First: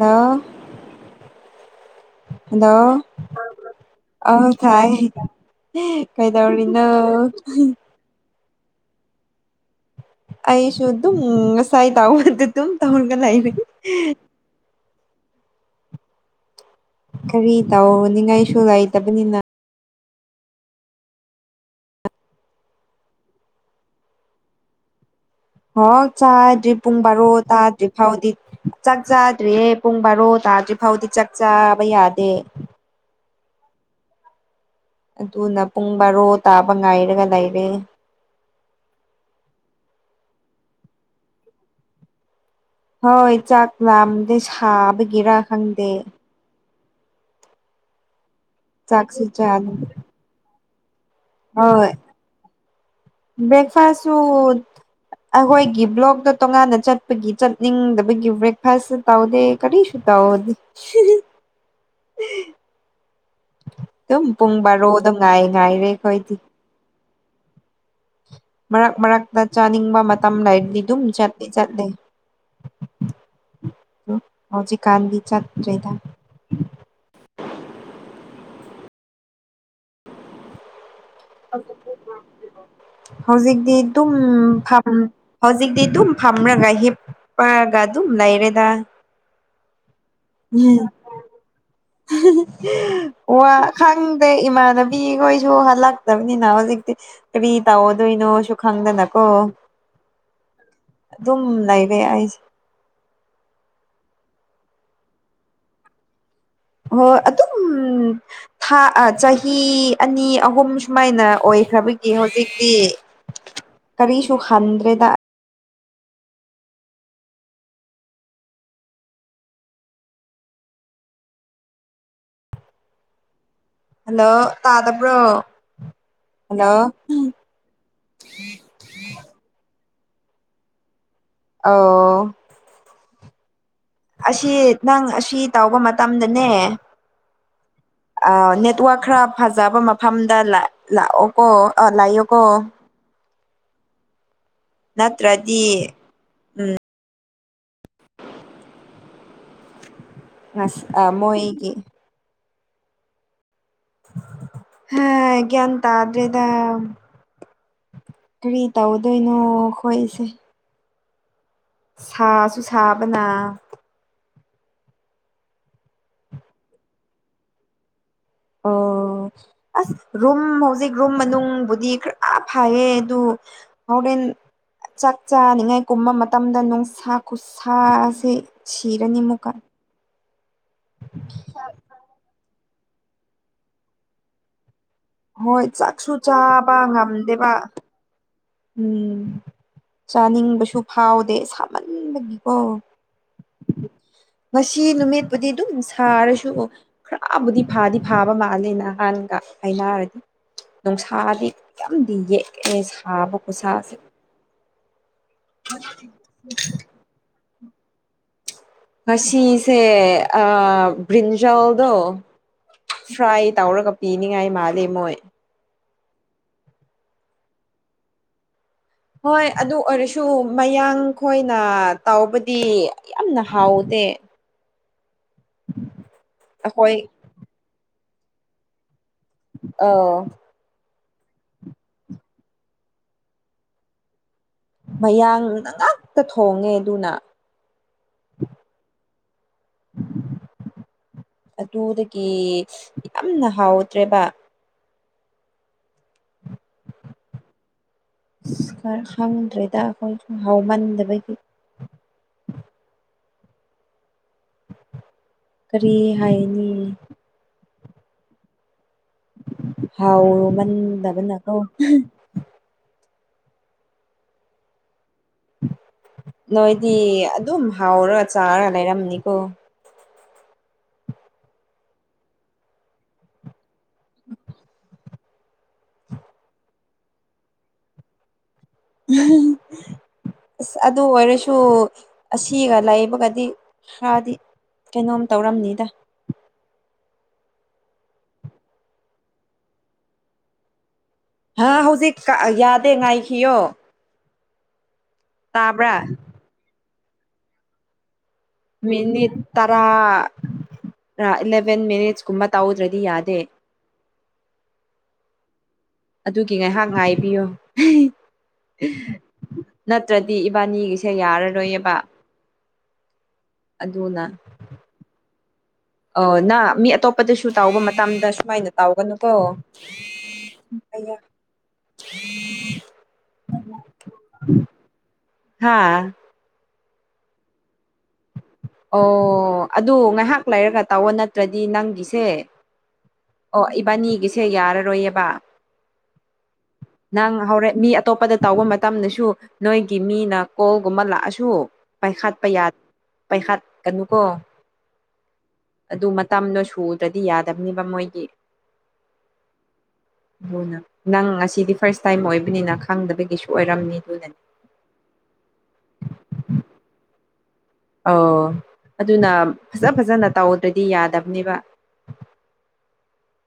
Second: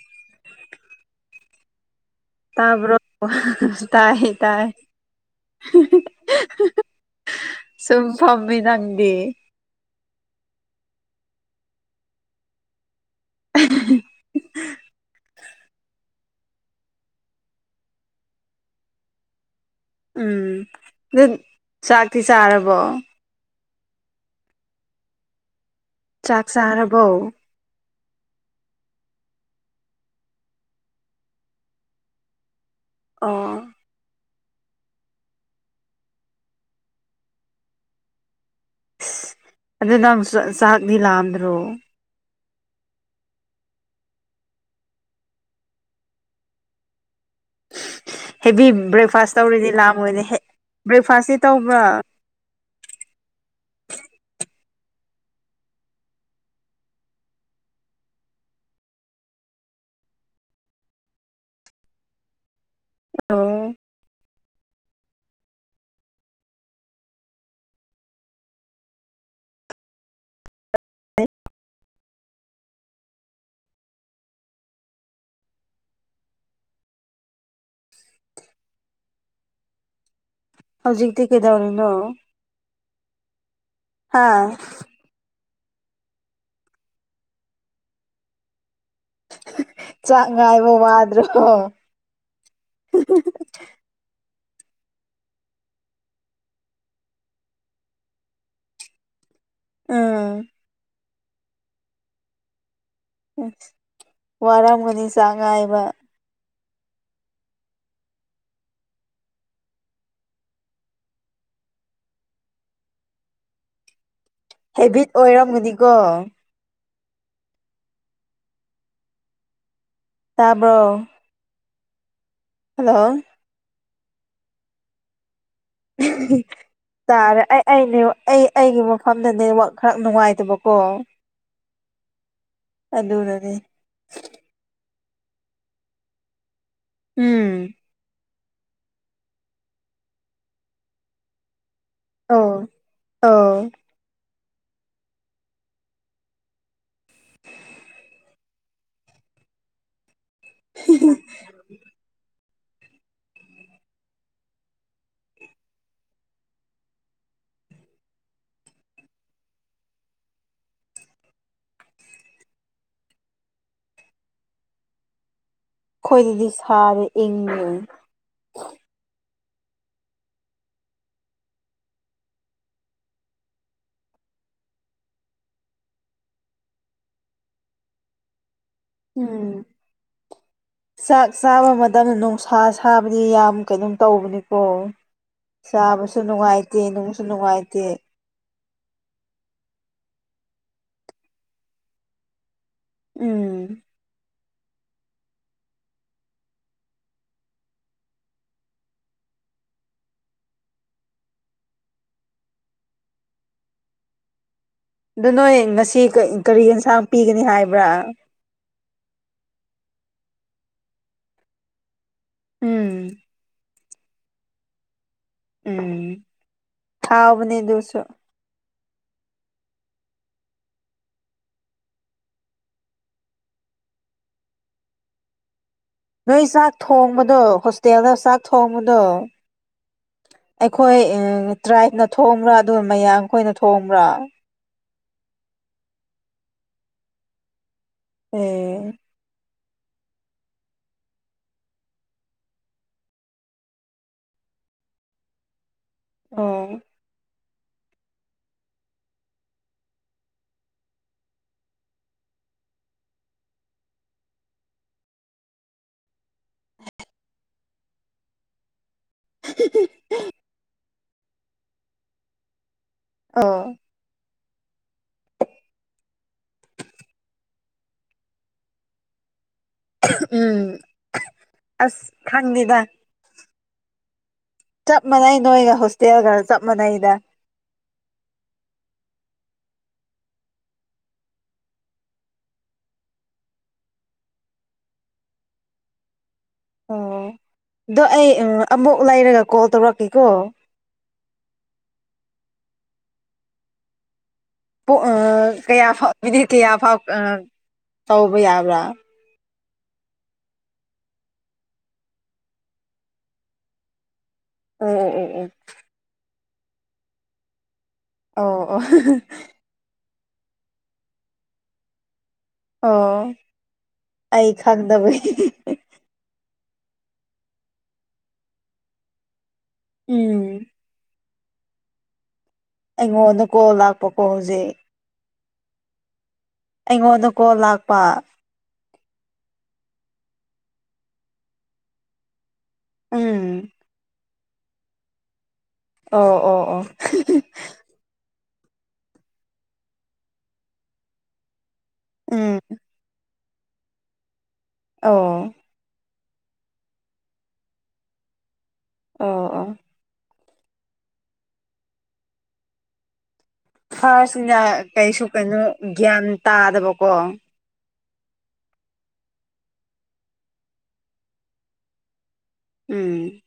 ꯅꯥ ꯍꯜꯂꯣ ꯇꯥꯕ꯭ꯔꯣ ꯇꯥꯕ꯭ꯔꯣ ꯑꯧ ꯇꯥꯏ [unintelligible] ꯀꯩꯗꯧꯔꯤꯅꯣ [unintelligible] ꯄꯤ ꯅꯪꯗꯤ ꯑꯩꯁꯨ ꯗꯨꯝ ꯉꯁꯥꯏ ꯇꯥꯎꯕꯗꯨ ꯗꯨꯝ ꯇꯧꯔꯒ ꯂꯩꯔꯤ [unintelligible] ꯀꯔꯤ ꯇꯧꯅꯤꯡꯉꯥꯏꯁꯨ ꯂꯩꯥꯇꯕꯅꯤꯅ ꯎꯝ ꯗꯨ ꯆꯥꯛꯇꯤ ꯆꯥꯔꯕꯣ ꯍꯣ ꯆꯥꯛ ꯆꯥꯗ꯭ꯔꯤ ꯄꯨꯡ ꯆꯥꯔꯕꯣ ꯕꯥꯔꯣ ꯇꯥꯗ꯭ꯔꯤ ꯐꯥꯎꯗꯤ ꯆꯥꯛ ꯆꯥꯗ꯭ꯔꯤꯌꯦ ꯄꯨꯡ ꯕꯥꯔꯣ ꯇꯥꯗ꯭ꯔꯤ ꯐꯥꯎꯗꯤ ꯆꯥꯛ ꯆꯥꯕ ꯌꯥꯗꯦ ꯑꯣ ꯑꯗꯨꯅ ꯄꯨꯡ ꯕꯥꯔꯣ ꯇꯥꯕ ꯉꯥꯏꯔꯒ ꯂꯩꯔꯦ ꯑꯁ ꯑꯗꯨ ꯅꯪ ꯆꯥꯛꯗꯤ ꯂꯥꯝꯗ꯭ꯔꯣ ꯍꯣꯏ ꯆꯥꯛ ꯂꯥꯝꯗꯦ ꯁꯥꯕꯒꯤꯔ ꯈꯪꯗꯦ ꯍꯦꯚꯤ ꯆꯥꯛꯁꯨ ꯕ꯭ꯔꯦꯛꯐꯥꯁ ꯆꯥꯗꯦ ꯇꯧꯔꯗꯤ ꯂꯥꯝꯃꯣꯏꯅꯦ ꯍꯦ ꯍꯣꯏ ꯕ꯭ꯔꯦꯛꯐꯥꯁꯁꯨ ꯑꯈꯣꯏꯒꯤ ꯕ꯭ꯂꯣꯛꯇ ꯇꯣꯉꯥꯟꯅ ꯆꯠꯄꯒꯤ ꯆꯠꯅꯤꯡꯗꯕꯒꯤ ꯕ꯭ꯔꯦꯛꯐꯥꯁꯁꯨ ꯇꯧꯗꯦ ꯀꯔꯤꯁꯨ ꯁꯨꯇꯧꯗꯦ ꯑꯣ ꯄꯨꯡ ꯕꯥꯔꯣꯗ ꯉꯥꯏ ꯉꯥꯏꯔꯦ ꯈꯣꯏꯗꯤ ꯃꯔꯛ ꯃꯔꯛꯇ ꯆꯥꯅꯤꯡꯕ ꯃꯇꯝ ꯂꯩꯔꯗꯤ ꯑꯗꯨꯝ ꯆꯠꯇꯤ ꯆꯠꯂꯦ ꯍꯧꯖꯤꯀꯥꯥꯟꯗꯤ ꯆꯠꯇ꯭ꯔꯦꯗ [inaudible] ꯍꯧꯖꯤꯛꯇꯤ ꯀꯩꯗꯧꯔꯤꯅꯣ ꯍꯧꯖꯤꯛꯇꯤ ꯑꯇꯨꯝ ꯍꯥ ꯐꯝ ꯍꯧꯖꯤꯛꯇꯤ ꯑꯗꯨꯝ ꯐꯝꯔꯒ ꯍꯤꯞꯄ꯭ꯔꯒ ꯑꯗꯨꯝ ꯂꯩꯔꯦꯗ [unintelligible] ꯍꯦ ꯉꯥꯏꯕ ꯍꯦ ꯋꯥꯗ꯭ꯔꯣ ꯍꯦ ꯋꯥ ꯈꯪ ꯑꯦ ꯏꯃꯥꯟꯅꯕꯤꯈꯣꯏꯁꯨ ꯍꯜꯂꯛꯇꯕꯅꯤꯅ ꯍꯧꯖꯤꯛꯇꯤ ꯀꯔꯤ ꯇꯧꯗꯣꯏꯅꯣꯁꯨ ꯈꯪꯗꯅꯀꯣ ꯑꯥ ꯑꯗꯨꯝ ꯂꯩꯔꯦ ꯑꯩꯁꯦ ꯑꯁ ꯋꯥꯔꯝꯒꯅꯤ ꯆꯥꯛ ꯉꯥꯏꯕ ꯍꯣꯏ ꯑꯗꯨꯝ ꯊꯥ ꯑꯥ ꯆꯍꯤ ꯑꯅꯤ ꯑꯍꯨꯝ ꯁꯨꯃꯥꯏꯅ ꯑꯣꯏ ꯑꯣꯏꯈ꯭ꯔꯕꯒꯤ ꯍꯧꯖꯤꯛꯇꯤ ꯀꯔꯤꯁꯨ ꯍꯦꯕꯤꯠ ꯍꯟꯗ꯭ꯔꯦꯗ ꯑꯣꯏꯔꯝꯒꯅꯤꯀꯣ ꯇꯥꯕ꯭ꯔꯣ ꯍꯜꯂꯣ ꯍꯜꯂꯣ ꯇꯥꯗꯕ꯭ꯔꯣ ꯍꯜꯂꯣ ꯇꯥꯔꯦ ꯑꯩ ꯑꯩ ꯑꯩꯅꯦ ꯑꯩ ꯑꯩꯒꯤ ꯃꯐꯝꯗ ꯅꯦꯋꯥꯛ ꯈꯔ ꯅꯨꯡꯉꯥꯏꯇꯕꯀꯣ ꯑꯥꯎ ꯑꯗꯨꯅꯅꯦ ꯑꯁꯤ ꯅꯪ ꯑꯁꯤ ꯇꯧꯕ ꯃꯇꯝꯗꯅꯦ ꯎꯝ ꯑꯥ ꯅꯦꯠꯋꯛ ꯈꯔ ꯐꯖꯕ ꯃꯐꯝꯗ ꯂꯦ ꯂꯥꯛꯑꯣꯀꯣ ꯑ ꯂꯩꯌꯣꯀꯣ ꯑꯥꯎ ꯅꯠꯇ꯭ꯔꯗꯤ ꯎꯝ ꯉꯁ ꯑꯥ ꯃꯣꯏꯒꯤ ꯍꯥ ꯒꯌꯥꯟ ꯇꯗ꯭ꯔꯦꯗ ꯀꯔꯤ ꯇꯧꯗꯣꯏꯅꯣ ꯈꯣꯏꯁꯦ ꯁꯥꯁꯨ ꯁꯥꯕꯅ ꯈꯣꯏꯗꯗꯤ ꯁꯥꯔꯦ ꯏꯪꯉꯦ ꯑꯣ ꯑꯣ ꯑꯁ ꯔꯨꯝ ꯍꯧꯖꯤꯛ ꯔꯨꯝ ꯃꯅꯨꯡꯕꯨꯗꯤ ꯈꯔ ꯐꯥꯏꯌꯦ ꯑꯗꯨ ꯆꯥꯛ ꯆꯥꯅꯤꯡꯉꯥꯏ ꯀꯨꯝꯕ ꯃꯇꯝꯗ ꯅꯨꯡꯁꯥ ꯈꯨꯁꯥꯁꯦ ꯁꯤꯔꯅꯤꯃꯨꯀꯥ ꯎꯝ ꯆꯥꯛ ꯆꯥꯕ ꯃꯇꯝ ꯅꯨꯡꯁꯥ ꯁꯥꯕꯗꯤ ꯌꯥꯝ ꯀꯩꯅꯣꯝ ꯇꯧꯕꯅꯤꯀꯣ ꯍꯣꯏ ꯆꯥꯛꯁꯨ ꯆꯥꯕꯁꯨ ꯆꯥꯕ ꯅꯨꯡꯉꯥꯏꯇꯦ ꯅꯨꯡꯁꯨ ꯉꯝꯗꯦꯕ ꯅꯨꯡꯉꯥꯏꯇꯦ ꯎꯝ ꯆꯥꯅꯤꯡꯕꯁꯨ ꯐꯥꯎꯗꯦ ꯁꯥꯃꯟꯕꯒꯤꯀꯣ ꯎꯝ ꯉꯁꯤ ꯅꯨꯃꯤꯠꯄꯨꯗꯤ ꯑꯗꯨꯝ ꯁꯥꯔꯁꯨ ꯈꯔꯕꯨꯗꯤ ꯐꯥꯗꯤ ꯐꯕ ꯃꯥꯜꯂꯦ ꯅꯍꯥꯟ ꯍꯥꯏꯅꯔꯗꯤ ꯅꯨꯡꯁꯥꯗꯤ ꯌꯥꯝꯗꯤ ꯌꯦꯛꯑꯦ ꯁꯥꯕ ꯈꯨꯁꯥꯁꯦ ꯑꯗꯨ ꯅꯣꯏ ꯉꯁꯤ ꯀꯔꯤ ꯌꯦꯟꯁꯥꯡ ꯄꯤꯒꯅꯤ ꯍꯥꯏꯕ꯭ꯔꯥ ꯉꯁꯤꯁꯦ ꯑꯥ ꯕ꯭ꯔꯤꯟꯖꯥꯜꯗꯨ ꯎꯝ ꯐ꯭ꯔꯥꯏ ꯇꯧꯔꯒ ꯄꯤꯅꯤꯡꯉꯥꯏ ꯃꯥꯜꯂꯤ ꯃꯣꯏ ꯎꯝ ꯊꯥꯎꯕꯅꯤ ꯑꯗꯨꯁꯨ ꯍꯣꯏ ꯑꯗꯨ ꯑꯣꯏꯔꯁꯨ ꯃꯌꯥꯡ ꯈꯣꯏꯅ ꯇꯧꯕꯗꯤ ꯌꯥꯝꯅ ꯍꯥꯎ ꯗꯦ ꯅꯣꯏ ꯆꯥꯛ ꯑꯩꯈꯣꯏ ꯊꯣꯡꯕꯗꯣ ꯍꯣꯁꯇꯦꯜꯗ ꯆꯥꯛ ꯊꯣꯡꯕꯗꯣ ꯑꯧ ꯍꯣꯏ ꯇ꯭ꯔꯥꯏꯞꯅ ꯊꯣꯡꯕ ꯑꯗꯨ ꯃꯌꯥꯝꯈꯣꯏꯅ ꯊꯣꯡꯕ꯭ꯔꯥ ꯃꯌꯥꯡꯅ ꯉꯥꯛꯇ ꯊꯣꯡꯉꯦ ꯑꯗꯨꯅ ꯑꯣ [unintelligible] ꯑꯗꯨꯗꯒꯤ ꯌꯥꯝꯅ ꯍꯥꯎꯇ꯭ꯔꯦꯕ ꯑꯣ ꯑꯁ ꯈꯔ ꯈꯪꯗ꯭ꯔꯦꯗ ꯑꯈꯣꯏꯁꯨ ꯍꯥꯎꯃꯟꯗꯕꯒꯤ ꯀꯔꯤ ꯍꯥꯏꯅꯤ ꯍꯥꯎꯃꯟꯗꯕꯅꯀꯣ ꯑꯧ ꯅꯣꯏꯗꯤ ꯑꯗꯨꯝ ꯍꯥꯎꯔ ꯆꯥꯔꯥ ꯂꯩꯔꯝꯅꯤꯀꯣ ꯎꯝ ꯑꯁ ꯈꯪꯗꯦꯗ ꯆꯞ ꯃꯥꯟꯅꯩ ꯅꯣꯏꯒ ꯍꯣꯁꯇꯦꯜꯒ ꯆꯞ ꯃꯥꯟꯅꯩꯗ [inaudible] ꯑꯁ ꯑꯗꯨ ꯑꯣꯏꯔꯁꯨ ꯑꯁꯤꯒ ꯂꯩꯕꯒꯗꯤ ꯈꯔꯗꯤ ꯀꯩꯅꯣꯝ ꯇꯧꯔꯝꯅꯤꯗ ꯑꯣ ꯑꯗꯣ ꯑꯩ ꯑꯃꯨꯛ ꯂꯩꯔꯒ ꯀꯣꯜ ꯇꯧꯔꯛꯀꯦꯀꯣ ꯍꯥ ꯍꯧꯖꯤꯛ ꯌꯥꯗꯦ ꯉꯥꯏꯈꯤꯌꯣ ꯑꯥ ꯇꯥꯕ꯭ꯔꯥ ꯀꯌꯥꯐꯥꯎ ꯀꯌꯥꯐꯥꯎ ꯇꯧꯕ ꯌꯥꯕ꯭ꯔꯥ ꯃꯤꯅꯤꯠ ꯇꯔꯥ ꯏꯂꯚꯦꯟ ꯃꯤꯅꯤꯠꯁ ꯀꯨꯝꯕ ꯇꯧꯗ꯭ꯔꯗꯤ ꯌꯥꯗꯦ ꯑꯣ ꯑꯣ ꯑꯣ ꯑꯣ ꯑꯗꯨꯒꯤ ꯉꯥꯏꯍꯥꯛ ꯉꯥꯏꯕꯤꯌꯣ ꯑꯣ ꯅꯠꯇ꯭ꯔꯗꯤ ꯏꯕꯥꯅꯤꯒꯤꯁꯦ ꯌꯥꯔꯔꯣꯏꯌꯦꯕ ꯑꯣ ꯑꯗꯨꯅ ꯑꯩ ꯈꯪꯗꯕꯒꯤ ꯑꯣ ꯅꯪ ꯃꯤ ꯑꯇꯣꯞꯄꯗꯁꯨ ꯇꯧꯕ ꯃꯇꯝꯗ ꯁꯨꯃꯥꯏꯅ ꯇꯧꯒꯅꯨꯀꯣ ꯎꯝ [unintelligible] ꯑꯩꯉꯣꯟꯗ ꯀꯣꯜ ꯂꯥꯛꯄꯀꯣ ꯍꯧꯖꯤꯛ ꯍꯥꯥ ꯑꯩꯉꯣꯟꯗ ꯀꯣꯜ ꯂꯥꯛꯄ ꯑꯣ ꯑꯗꯨ ꯉꯥꯏꯍꯥꯛ ꯂꯩꯔꯒ ꯇꯧꯑꯣ ꯅꯠꯇ꯭ꯔꯗꯤ ꯅꯪꯒꯤꯁꯦ ꯑꯣ ꯎꯝ ꯏꯕꯥꯅꯤꯒꯤꯁꯦ ꯌꯥꯔꯔꯣꯏꯌꯦꯕ ꯑꯣ ꯑꯣ ꯑꯣ ꯅꯪ ꯍꯧꯔꯦ ꯃꯤ ꯑꯇꯣꯞꯄꯗ ꯇꯧꯕ ꯃꯇꯝꯗꯁꯨ ꯅꯣꯏꯒꯤ ꯃꯤꯅ ꯀꯣꯜꯒꯨꯝꯕ ꯂꯥꯛꯑꯁꯨ ꯄꯥꯏꯈꯠꯄ ꯎꯝ ꯌꯥꯗꯦ ꯄꯥꯏꯈꯠꯀꯅꯨ ꯀꯣ ꯑꯣ ꯑꯗꯨ ꯃꯇꯝꯗꯣ ꯁꯨꯗ꯭ꯔꯗꯤ ꯌꯥꯗꯕꯅꯦꯕ ꯃꯣꯏꯗꯤ ꯑꯣ ꯑꯣ ꯑꯖꯨꯅ ꯅꯪ ꯉꯁꯤꯗꯤ ꯐꯥꯔꯁ ꯇꯥꯏꯝ ꯑꯣꯏꯕꯅꯤꯅ ꯈꯪꯗꯕꯒꯤꯁꯨ ꯑꯣꯏꯔꯝꯅꯤ ꯁꯥꯔ ꯑꯗꯨꯅꯅꯤ ꯁꯤꯅ ꯀꯩꯁꯨ ꯀꯩꯅꯣ ꯒ꯭ꯌꯥꯟ ꯇꯥꯗꯕꯀꯣ ꯑꯣ ꯑꯗꯨꯅ ꯐꯖ ꯐꯖꯅ ꯇꯧꯗ꯭ꯔꯗꯤ ꯌꯥꯗꯕꯅꯦꯕ ꯎꯝ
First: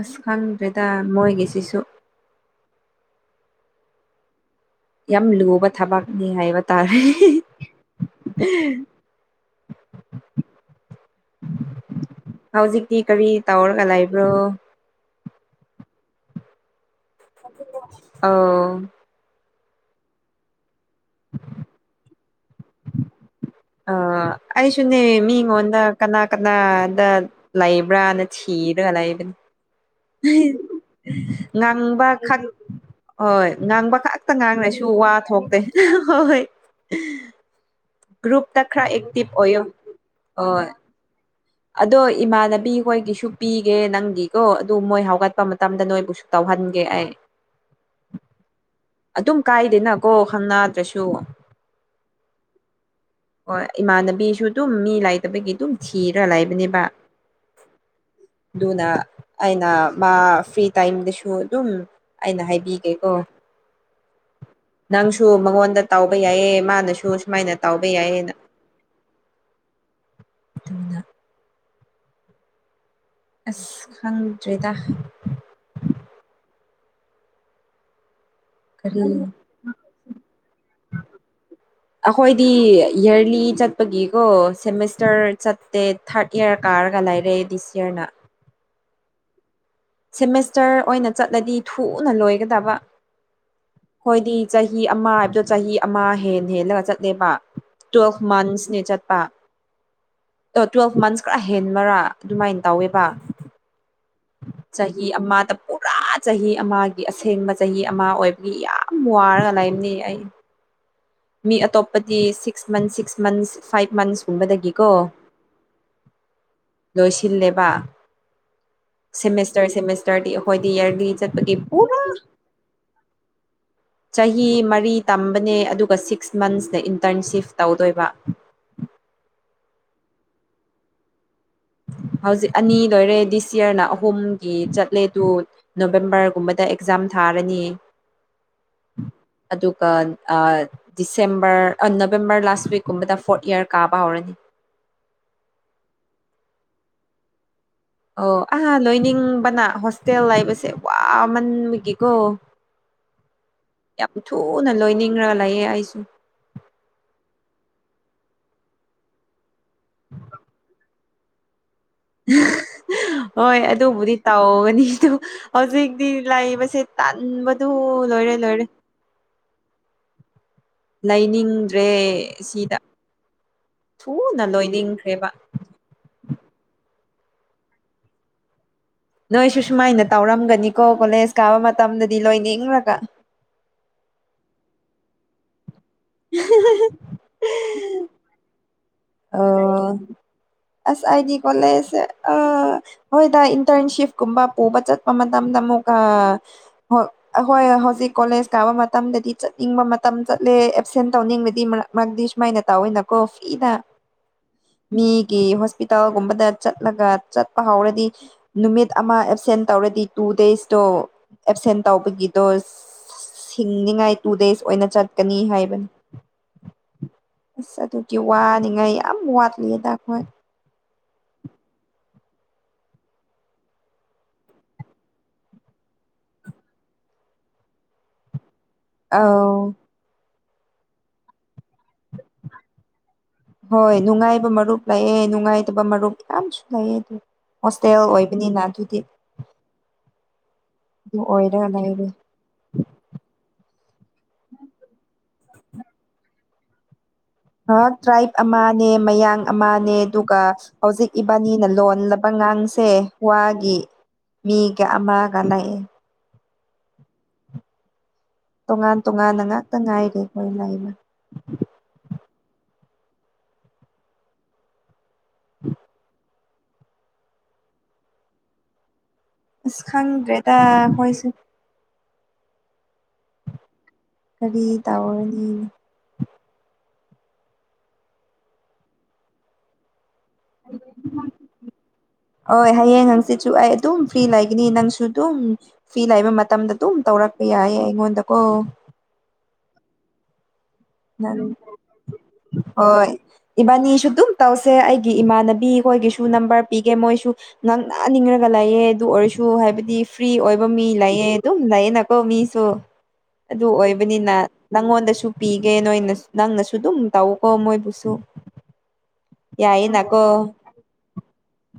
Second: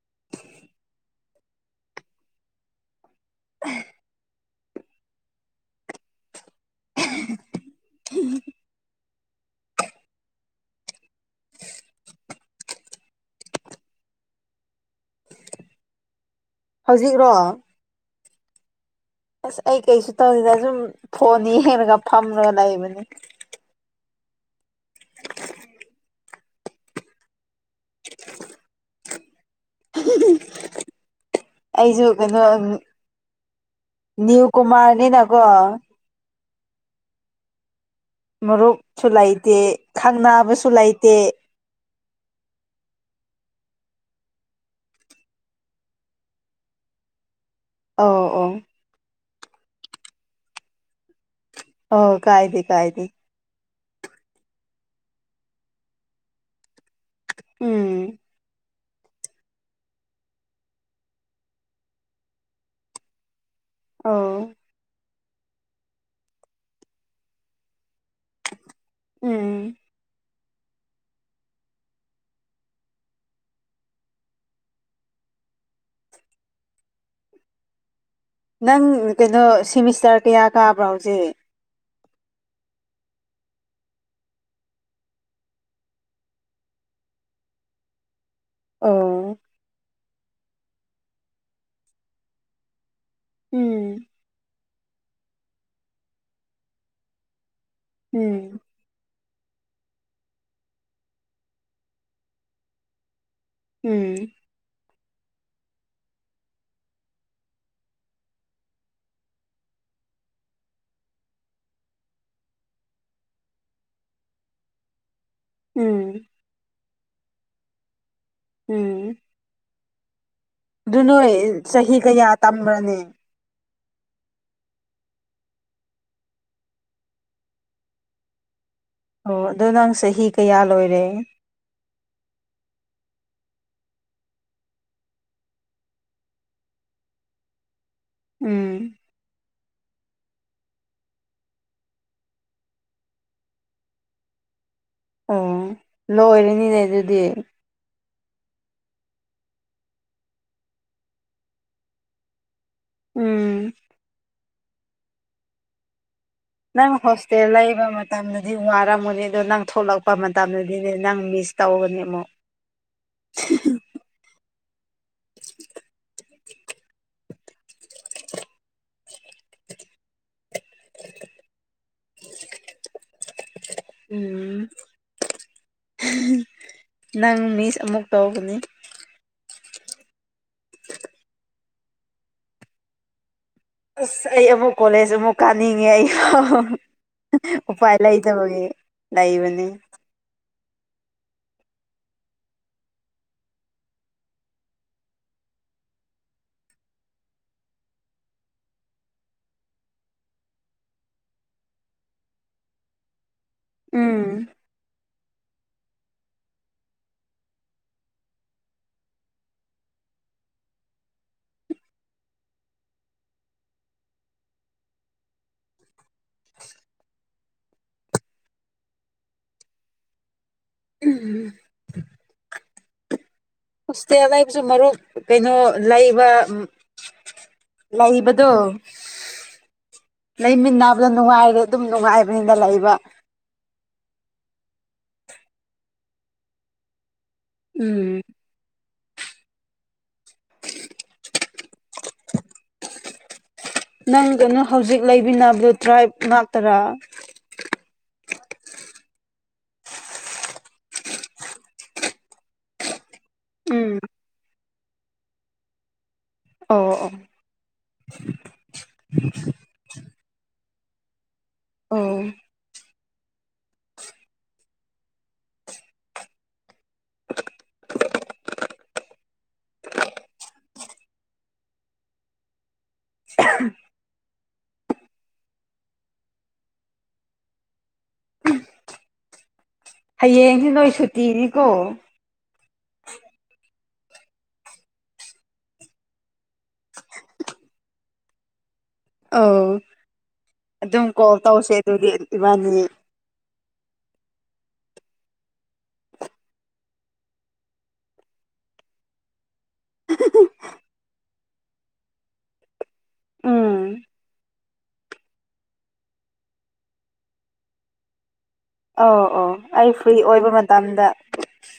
ꯑꯁ ꯈꯪꯗ꯭ꯔꯦꯗ ꯃꯣꯏꯒꯤꯁꯤꯁꯨ [unintelligible] ꯌꯥꯝ ꯂꯨꯕ ꯊꯕꯛꯅꯤ ꯍꯥꯏꯕ ꯇꯥꯔꯦ ꯍꯤꯍꯤ [inaudible] ꯍꯧꯖꯤꯛꯇꯤ ꯀꯔꯤ ꯇꯧꯔꯒ ꯂꯩꯕ꯭ꯔꯣ ꯍꯧꯖꯤꯛꯔꯣ ꯑꯧ ꯑꯁ ꯑꯩ ꯀꯩꯁꯨ ꯇꯧꯔꯤꯗ ꯁꯨꯝ ꯐꯣꯟꯅꯤ ꯌꯦꯡꯉꯒ ꯐꯝꯂꯒ ꯂꯩꯕꯅꯤ ꯑꯥ ꯑꯩꯁꯨꯅꯦ ꯃꯤꯉꯣꯟꯗ ꯀꯅꯥ ꯀꯅꯥꯗ ꯂꯩꯕ꯭ꯔꯅ ꯊꯤꯔꯒ ꯂꯩꯕꯅꯦ ꯍꯦꯍꯦ ꯉꯥꯡꯕ ꯑꯩꯁꯨ ꯀꯩꯅꯣ ꯈꯛ ꯍꯣꯏ ꯉꯥꯡꯕ ꯈꯛꯇ ꯅꯤꯌꯨ ꯉꯥꯡꯉꯁꯨ ꯋꯥ ꯀꯨꯃꯥꯔꯅꯤꯅꯀꯣ ꯊꯣꯛꯇꯦ ꯍꯣꯏ ꯒ꯭ꯔꯨꯞꯇ ꯈꯔ ꯃꯔꯨꯞꯁꯨ ꯑꯦꯛꯇꯤꯚ ꯂꯩꯇꯦ ꯑꯣꯏꯌꯣ ꯑꯣꯏ ꯈꯪꯅꯕꯁꯨ ꯂꯩꯇꯦ ꯑꯗꯣ ꯏꯃꯥꯟꯅꯕꯤꯈꯣꯏꯒꯤꯁꯨ ꯄꯤꯒꯦ ꯅꯪꯒꯤꯀꯣ ꯑꯗꯨ ꯃꯣꯏ ꯍꯧꯒꯠꯄ ꯃꯇꯝꯗ ꯅꯣꯏꯕꯨꯁꯨ ꯇꯧꯍꯟꯅꯤꯡ ꯇꯧꯍꯟꯒꯦ ꯑꯩ ꯑꯧ ꯑꯧ ꯑꯗꯨꯝ ꯀꯥꯏꯗꯦꯅꯀꯣ ꯈꯪꯅꯗ꯭ꯔꯁꯨ ꯑꯣ ꯀꯥꯏꯗꯦ ꯀꯥꯏꯗꯦ ꯍꯣꯏ ꯏꯃꯥꯟꯅꯕꯤꯁꯨ ꯑꯗꯨꯝ ꯃꯤ ꯂꯩꯇꯕꯒꯤ ꯑꯗꯨꯝ ꯊꯤꯔ ꯂꯩꯕꯅꯦꯕ ꯎꯝ ꯑꯗꯨꯅ ꯑꯩꯅ ꯃꯥ ꯐ꯭ꯔꯤ ꯇꯥꯏꯝꯗꯁꯨ ꯑꯗꯨꯝ ꯑꯩꯅ ꯍꯥꯏꯕꯤꯒꯦꯀꯣ ꯑꯧ ꯇꯨ ꯃꯉꯣꯟꯗ ꯇꯥꯎꯧꯕ ꯌꯥꯏꯌꯦ ꯃꯥꯅꯁꯨ ꯁꯨꯃꯥꯏꯅ ꯇꯥꯎ ꯕ ꯌꯥꯏ ꯍꯥꯏꯅ ꯎꯝ ꯑꯁ ꯈꯪꯗ꯭ꯔꯤꯗ ꯅꯪ ꯀꯔꯤ ꯀꯩꯅꯣ ꯁꯤꯃꯤꯁꯇꯔ ꯀꯌꯥ ꯀꯥꯕ꯭ꯔꯣ ꯍꯧꯖꯤꯛ ꯑꯩꯈꯣꯏꯗꯤ ꯏꯔꯂꯤ ꯆꯠꯄꯒꯤꯀꯣ ꯁꯦꯃꯤꯁꯇꯔ ꯆꯠꯇꯦ ꯊꯥꯔꯠ ꯏꯌꯥꯔ ꯀꯥꯔ ꯅꯥꯒꯥ ꯂꯥꯏꯔꯦ ꯑꯩ ꯗꯤ ꯁꯤꯌꯌꯔꯅꯥ ꯑꯣ ꯁꯦꯃꯦꯁꯇꯔ ꯑꯣꯏꯅ ꯆꯠꯂꯗꯤ ꯊꯨꯅ ꯂꯣꯏꯒꯗꯕ ꯎꯝ ꯍꯣꯏꯗꯤ ꯆꯍꯤ ꯑꯃ ꯍꯥꯏꯕꯗꯣ ꯆꯍꯤ ꯑꯃ ꯍꯦꯟ ꯍꯦꯜꯂꯒ ꯆꯠꯂꯦꯕ ꯇꯨꯌꯦꯜꯐ ꯎꯝ ꯃꯟꯁꯅꯦ ꯆꯠꯄ ꯑꯣ ꯇ꯭ꯋꯦꯜꯐ ꯃꯟꯁ ꯈꯔ ꯍꯦꯟꯕꯔꯥ ꯑꯗꯨꯃꯥꯏꯅ ꯇꯧꯋꯦꯕ ꯎꯝ ꯆꯍꯤ ꯑꯃꯗ ꯄꯨꯔꯥ ꯆꯍꯤ ꯑꯃꯒꯤ ꯑꯁꯦꯡꯕ ꯆꯍꯤ ꯑꯃ ꯑꯣꯏꯕꯒꯤ ꯌꯥꯝ ꯋꯥꯔꯒ ꯂꯩꯕꯅꯤ ꯑꯩ ꯃꯤ ꯑꯇꯣꯞꯄꯗꯤ six months six months five ꯃꯟꯁꯀꯨꯝꯕꯗꯒꯤꯀꯣ ꯎꯝ ꯂꯣꯏꯁꯤꯜꯂꯦꯕ ꯎꯝ ꯁꯦꯃꯦꯁꯇꯔ ꯁꯦꯃꯦꯁꯇꯔꯗꯤ ꯍꯣꯏꯗꯤ ꯑꯗꯨ ꯏꯔꯒꯤ ꯆꯠꯄꯗꯤ ꯅꯣꯏ ꯆꯍꯤ ꯄꯨꯔꯥ ꯀꯌꯥ ꯇꯝꯕ꯭ꯔꯅꯦ ꯆꯍꯤ ꯃꯔꯤ ꯇꯝꯕꯅꯦ ꯑꯗꯨꯒ ꯁꯤꯛꯁ ꯃꯟꯁꯅ ꯏꯟꯇꯔꯟꯁꯤꯞ ꯇꯧꯗꯣꯏꯕ [inaudible] ꯑꯣ ꯑꯗꯣ ꯅꯪ ꯆꯍꯤ ꯀꯌꯥ ꯂꯣꯏꯔꯦ ꯍꯧꯖꯤꯛ ꯑꯅꯤ ꯂꯣꯏꯔꯦ ꯗꯤꯁ ꯌꯔꯅ ꯑꯍꯨꯝꯒꯤ ꯆꯠꯂꯦ ꯇꯨ ꯅꯣꯕꯦꯝꯕꯔꯒꯨꯝꯕꯗ ꯑꯦꯛꯖꯥꯝ ꯆꯥꯝ ꯊꯥꯔꯅꯤ ꯎꯝ ꯑꯗꯨꯒ ꯑ ꯗꯤꯁꯦꯝꯕꯔ ꯑ ꯅꯕꯦꯝꯕꯔ ꯂꯥꯁ ꯋꯤꯛꯀꯨꯝꯕꯗ ꯐꯣꯔꯠ ꯏꯌꯥꯔ ꯀꯥꯕ ꯍꯧꯔꯅꯤ [inaudible] ꯑꯣ ꯂꯣꯏꯔꯅꯤꯅꯦ ꯑꯗꯨꯗꯤ ꯑꯣ ꯑꯍꯥ ꯂꯣꯏꯅꯤꯡꯕꯅ ꯍꯣꯁꯇꯦꯜ ꯂꯩꯕꯁꯦ ꯋꯥꯃꯟꯕꯒꯤꯀꯣ ꯎꯝ ꯌꯥꯝ ꯊꯨꯅ ꯂꯣꯏꯅꯤꯡꯔꯒ ꯂꯩꯌꯦ ꯑꯩꯁꯨ ꯅꯪ ꯍꯣꯁꯇꯦꯜ ꯂꯩꯕ ꯃꯇꯝꯗꯗꯤ ꯋꯥꯔꯝꯃꯅꯤꯗꯣ ꯅꯪ ꯊꯣꯛꯂꯛꯄ ꯃꯇꯝꯗꯗꯤꯅꯦ ꯅꯪꯃꯤꯁ ꯍꯣꯏ ꯑꯗꯨꯕꯨꯗꯤ ꯇꯧꯒꯅꯤ ꯍꯧꯖꯤꯛꯇꯤ ꯂꯩꯕꯁꯦ ꯇꯥꯟꯕꯗꯨ ꯂꯣꯏꯔꯦ ꯂꯣꯏꯔꯦ ꯂꯩꯅꯤꯡꯗ꯭ꯔꯦ ꯁꯤꯗ ꯊꯨꯅ ꯎꯝ ꯂꯣꯏꯅꯤꯡꯈ꯭ꯔꯦꯕ ꯅꯪ ꯃꯤꯁ ꯑꯃꯨꯛ ꯇꯧꯒꯅꯤ ꯅꯣꯏꯁꯨ ꯁꯨꯃꯥꯏꯅ ꯇꯧꯔꯝꯒꯅꯤꯀꯣ ꯀꯣꯂꯦꯖ ꯀꯥꯕ ꯃꯇꯝꯗꯗꯤ ꯂꯣꯏꯅꯤꯡꯔꯒ ꯑꯁ ꯑꯩ ꯑꯃꯨꯛ ꯀꯣꯂꯦꯖ ꯑꯃꯨꯛ ꯀꯥ ꯅꯤꯡꯉꯦ ꯑꯩ ꯎꯄꯥꯏ ꯂꯩꯇꯕꯒꯤ ꯂꯩꯕꯅꯦ ꯑꯣ ꯑꯁ ꯑꯩꯗꯤ ꯀꯣꯂꯦꯖ ꯑ ꯍꯣꯏꯗ ꯏꯟꯇꯔꯟꯁꯤꯞꯀꯨꯝꯕ ꯄꯨꯕ ꯆꯠꯄ ꯃꯇꯝꯗ ꯃꯨꯛꯀ ꯍ ꯍꯣꯏ ꯍꯧꯖꯤꯛ ꯀꯣꯂꯦꯖ ꯀꯥꯕ ꯃꯇꯝꯗꯗꯤ ꯆꯠꯅꯤꯡꯕ ꯃꯇꯝ ꯆꯠꯂꯦ ꯑꯦꯞꯁꯦꯟ ꯇꯧꯅꯤꯡꯕꯗꯤ ꯃꯔꯛ ꯃꯔꯛꯗꯤ ꯁꯨꯃꯥꯏꯅ ꯇꯧꯋꯦꯅꯀꯣ ꯐꯤꯗ ꯎꯝ ꯃꯤꯒꯤ ꯍꯣꯁꯄꯤꯇꯥꯜꯒꯨꯝꯕꯗ ꯆꯠꯂꯒ ꯆꯠꯄ ꯍꯧꯔꯗꯤ ꯅꯨꯃꯤꯠ ꯑꯃ ꯑꯦꯞꯁꯦꯟ ꯇꯧꯔ ꯗꯤ ꯇꯨ ꯗꯦꯖꯇꯣ ꯑꯦꯞꯁꯦꯟ ꯇꯧꯕꯒꯤ ꯗꯣ ꯁꯤꯡꯅꯤꯉꯥꯏ ꯇꯨ ꯗꯦꯖ ꯑꯣꯏꯅ ꯆꯠꯀꯅꯤ ꯍꯥꯏꯕꯅꯤ ꯑꯁ ꯑꯗꯨꯒꯤ ꯋꯥꯅꯤꯉꯥꯏ ꯌꯥꯝ ꯋꯥꯠꯂꯤꯗ ꯑꯈꯣꯏ ꯎꯝ ꯍꯣꯁꯇꯦꯜ ꯂꯩꯕꯁꯨ ꯃꯔꯨꯞ ꯀꯩꯅꯣ ꯂꯩꯕ ꯂꯩꯕꯗꯣ ꯑꯥꯎ ꯂꯩꯃꯤꯟꯅꯕꯗ ꯅꯨꯡꯉꯥꯏꯔꯦ ꯑꯗꯨꯝ ꯅꯨꯡꯉꯥꯏꯕꯅꯤꯅ ꯂꯩꯕ ꯍꯣꯏ ꯅꯨꯡꯉꯥꯏꯕ ꯃꯔꯨꯞ ꯂꯥꯛꯑꯦ ꯅꯨꯡ ꯅꯨꯡꯉꯥꯏꯇꯕ ꯃꯔꯨꯞ ꯌꯥꯝꯁꯨ ꯂꯩꯑꯦ ꯑꯗꯨ ꯍꯣꯁꯇꯦꯜ ꯎꯝ ꯑꯣꯏꯕꯅꯤꯅ ꯑꯗꯨꯗꯤ ꯑꯣꯏꯔ ꯂꯩꯔꯦ ꯅꯪ ꯀꯩꯅꯣ ꯇꯔꯥ [unintelligible] ꯇ꯭ꯔꯥꯏꯕ ꯑꯃꯅꯦ ꯃꯌꯥꯡ ꯑꯃꯅꯦ ꯑꯗꯨꯒ ꯍꯧꯖꯤꯛ ꯏꯕꯥꯅꯤꯅ ꯂꯣꯜꯂꯕ ꯉꯥꯡꯁꯦ ꯋꯥꯒꯤ ꯎꯝ ꯃꯤꯒ ꯑꯃꯒ ꯂꯥꯛꯑꯦ ꯑꯣꯑꯣ ꯇꯣꯉꯥꯟ ꯇꯣꯉꯥꯟꯅ ꯉꯥꯛꯇ ꯉꯥꯏꯔꯦ ꯍꯣꯏ ꯂꯥꯏꯃ ꯑꯣ ꯑꯁ ꯈꯪꯗ꯭ꯔꯦꯇ ꯈꯣꯢꯁꯦ ꯀꯔꯤ ꯇꯧꯔꯅꯤ ꯍꯌꯦꯡꯁꯦ ꯅꯣꯏ ꯁꯨꯇꯤꯅꯤꯀꯣ ꯍꯣꯏ ꯍꯌꯦꯡ ꯍꯪꯆꯤꯠꯁꯨ ꯑꯩ ꯑꯗꯨꯝ ꯐ꯭ꯔꯤ ꯂꯩꯒꯅꯤ ꯅꯪꯁꯨ ꯑꯗꯨꯝ ꯐ꯭ꯔꯤ ꯂꯩꯕ ꯃꯇꯝꯗ ꯑꯗꯨꯝ ꯇꯧꯔꯛꯀꯦ ꯌꯥꯏꯑꯦ ꯑꯩꯉꯣꯟꯗꯀꯣ ꯑꯧ ꯑꯗꯨꯝ ꯀꯣꯜ ꯅꯪ ꯇꯧꯁꯦ ꯑꯗꯨꯗꯤ ꯑꯗꯨ ꯏꯕꯥꯅꯤ ꯍꯣꯏ ꯏꯕꯥꯅꯤꯁꯨ ꯑꯗꯨꯝ ꯇꯧꯁꯦ ꯑꯩꯒꯤ ꯏꯃꯥꯟꯅꯕꯤ ꯑꯩꯈꯣꯏꯒꯤꯁꯨ ꯅꯝꯕꯔ ꯄꯤꯒꯦ ꯃꯣꯏꯁꯨ ꯉꯥꯡꯅ ꯅꯤꯡꯉꯒ ꯂꯩꯑꯦ ꯑꯗꯨ ꯑꯣꯏꯔꯁꯨ ꯍꯥꯏꯕ ꯗꯤ ꯐ꯭ꯔꯤ ꯑꯣꯏꯕ ꯃꯤ ꯂꯩꯌꯦ ꯑꯗꯨꯝ ꯂꯩꯌꯦꯅꯀꯣ ꯃꯤꯁꯨ ꯑꯗꯨ ꯎꯝ ꯑꯣꯏꯕꯅꯤꯅ ꯅꯪꯉꯣꯟꯗꯁꯨ ꯄꯤꯒꯦ ꯅꯣꯏꯅ ꯅꯪꯅꯁꯨ ꯑꯗꯨꯝ ꯇꯧꯀꯣ ꯃꯣꯏꯕꯨꯁꯨ ꯑꯧ ꯑꯧ ꯑꯩ ꯐ꯭ꯔꯤ ꯌꯥꯏꯌꯦꯅꯀꯣ ꯑꯣꯏꯕ ꯃꯇꯝꯗ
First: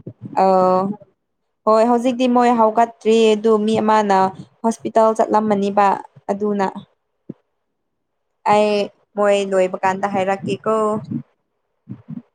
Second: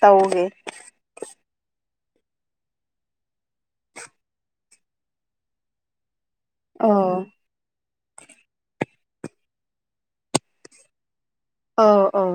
ꯇꯧꯒꯦ ꯑꯧ ꯍꯣꯏ ꯍꯧꯖꯤꯛꯇꯤ ꯃꯣꯏ ꯍꯧꯒꯠꯇ꯭ꯔꯤ ꯑꯗꯨ ꯃꯤ ꯑꯃꯅ ꯍꯣꯁꯄꯤꯇꯥꯜ ꯆꯠꯂꯝꯃꯅꯤꯕ ꯑꯗꯨꯅ ꯑꯣ ꯑꯩ ꯃꯣꯏ ꯂꯣꯏꯕ ꯀꯥꯟꯗ ꯍꯥꯏꯔꯛꯀꯦꯀꯣ ꯑꯣ ꯑꯣ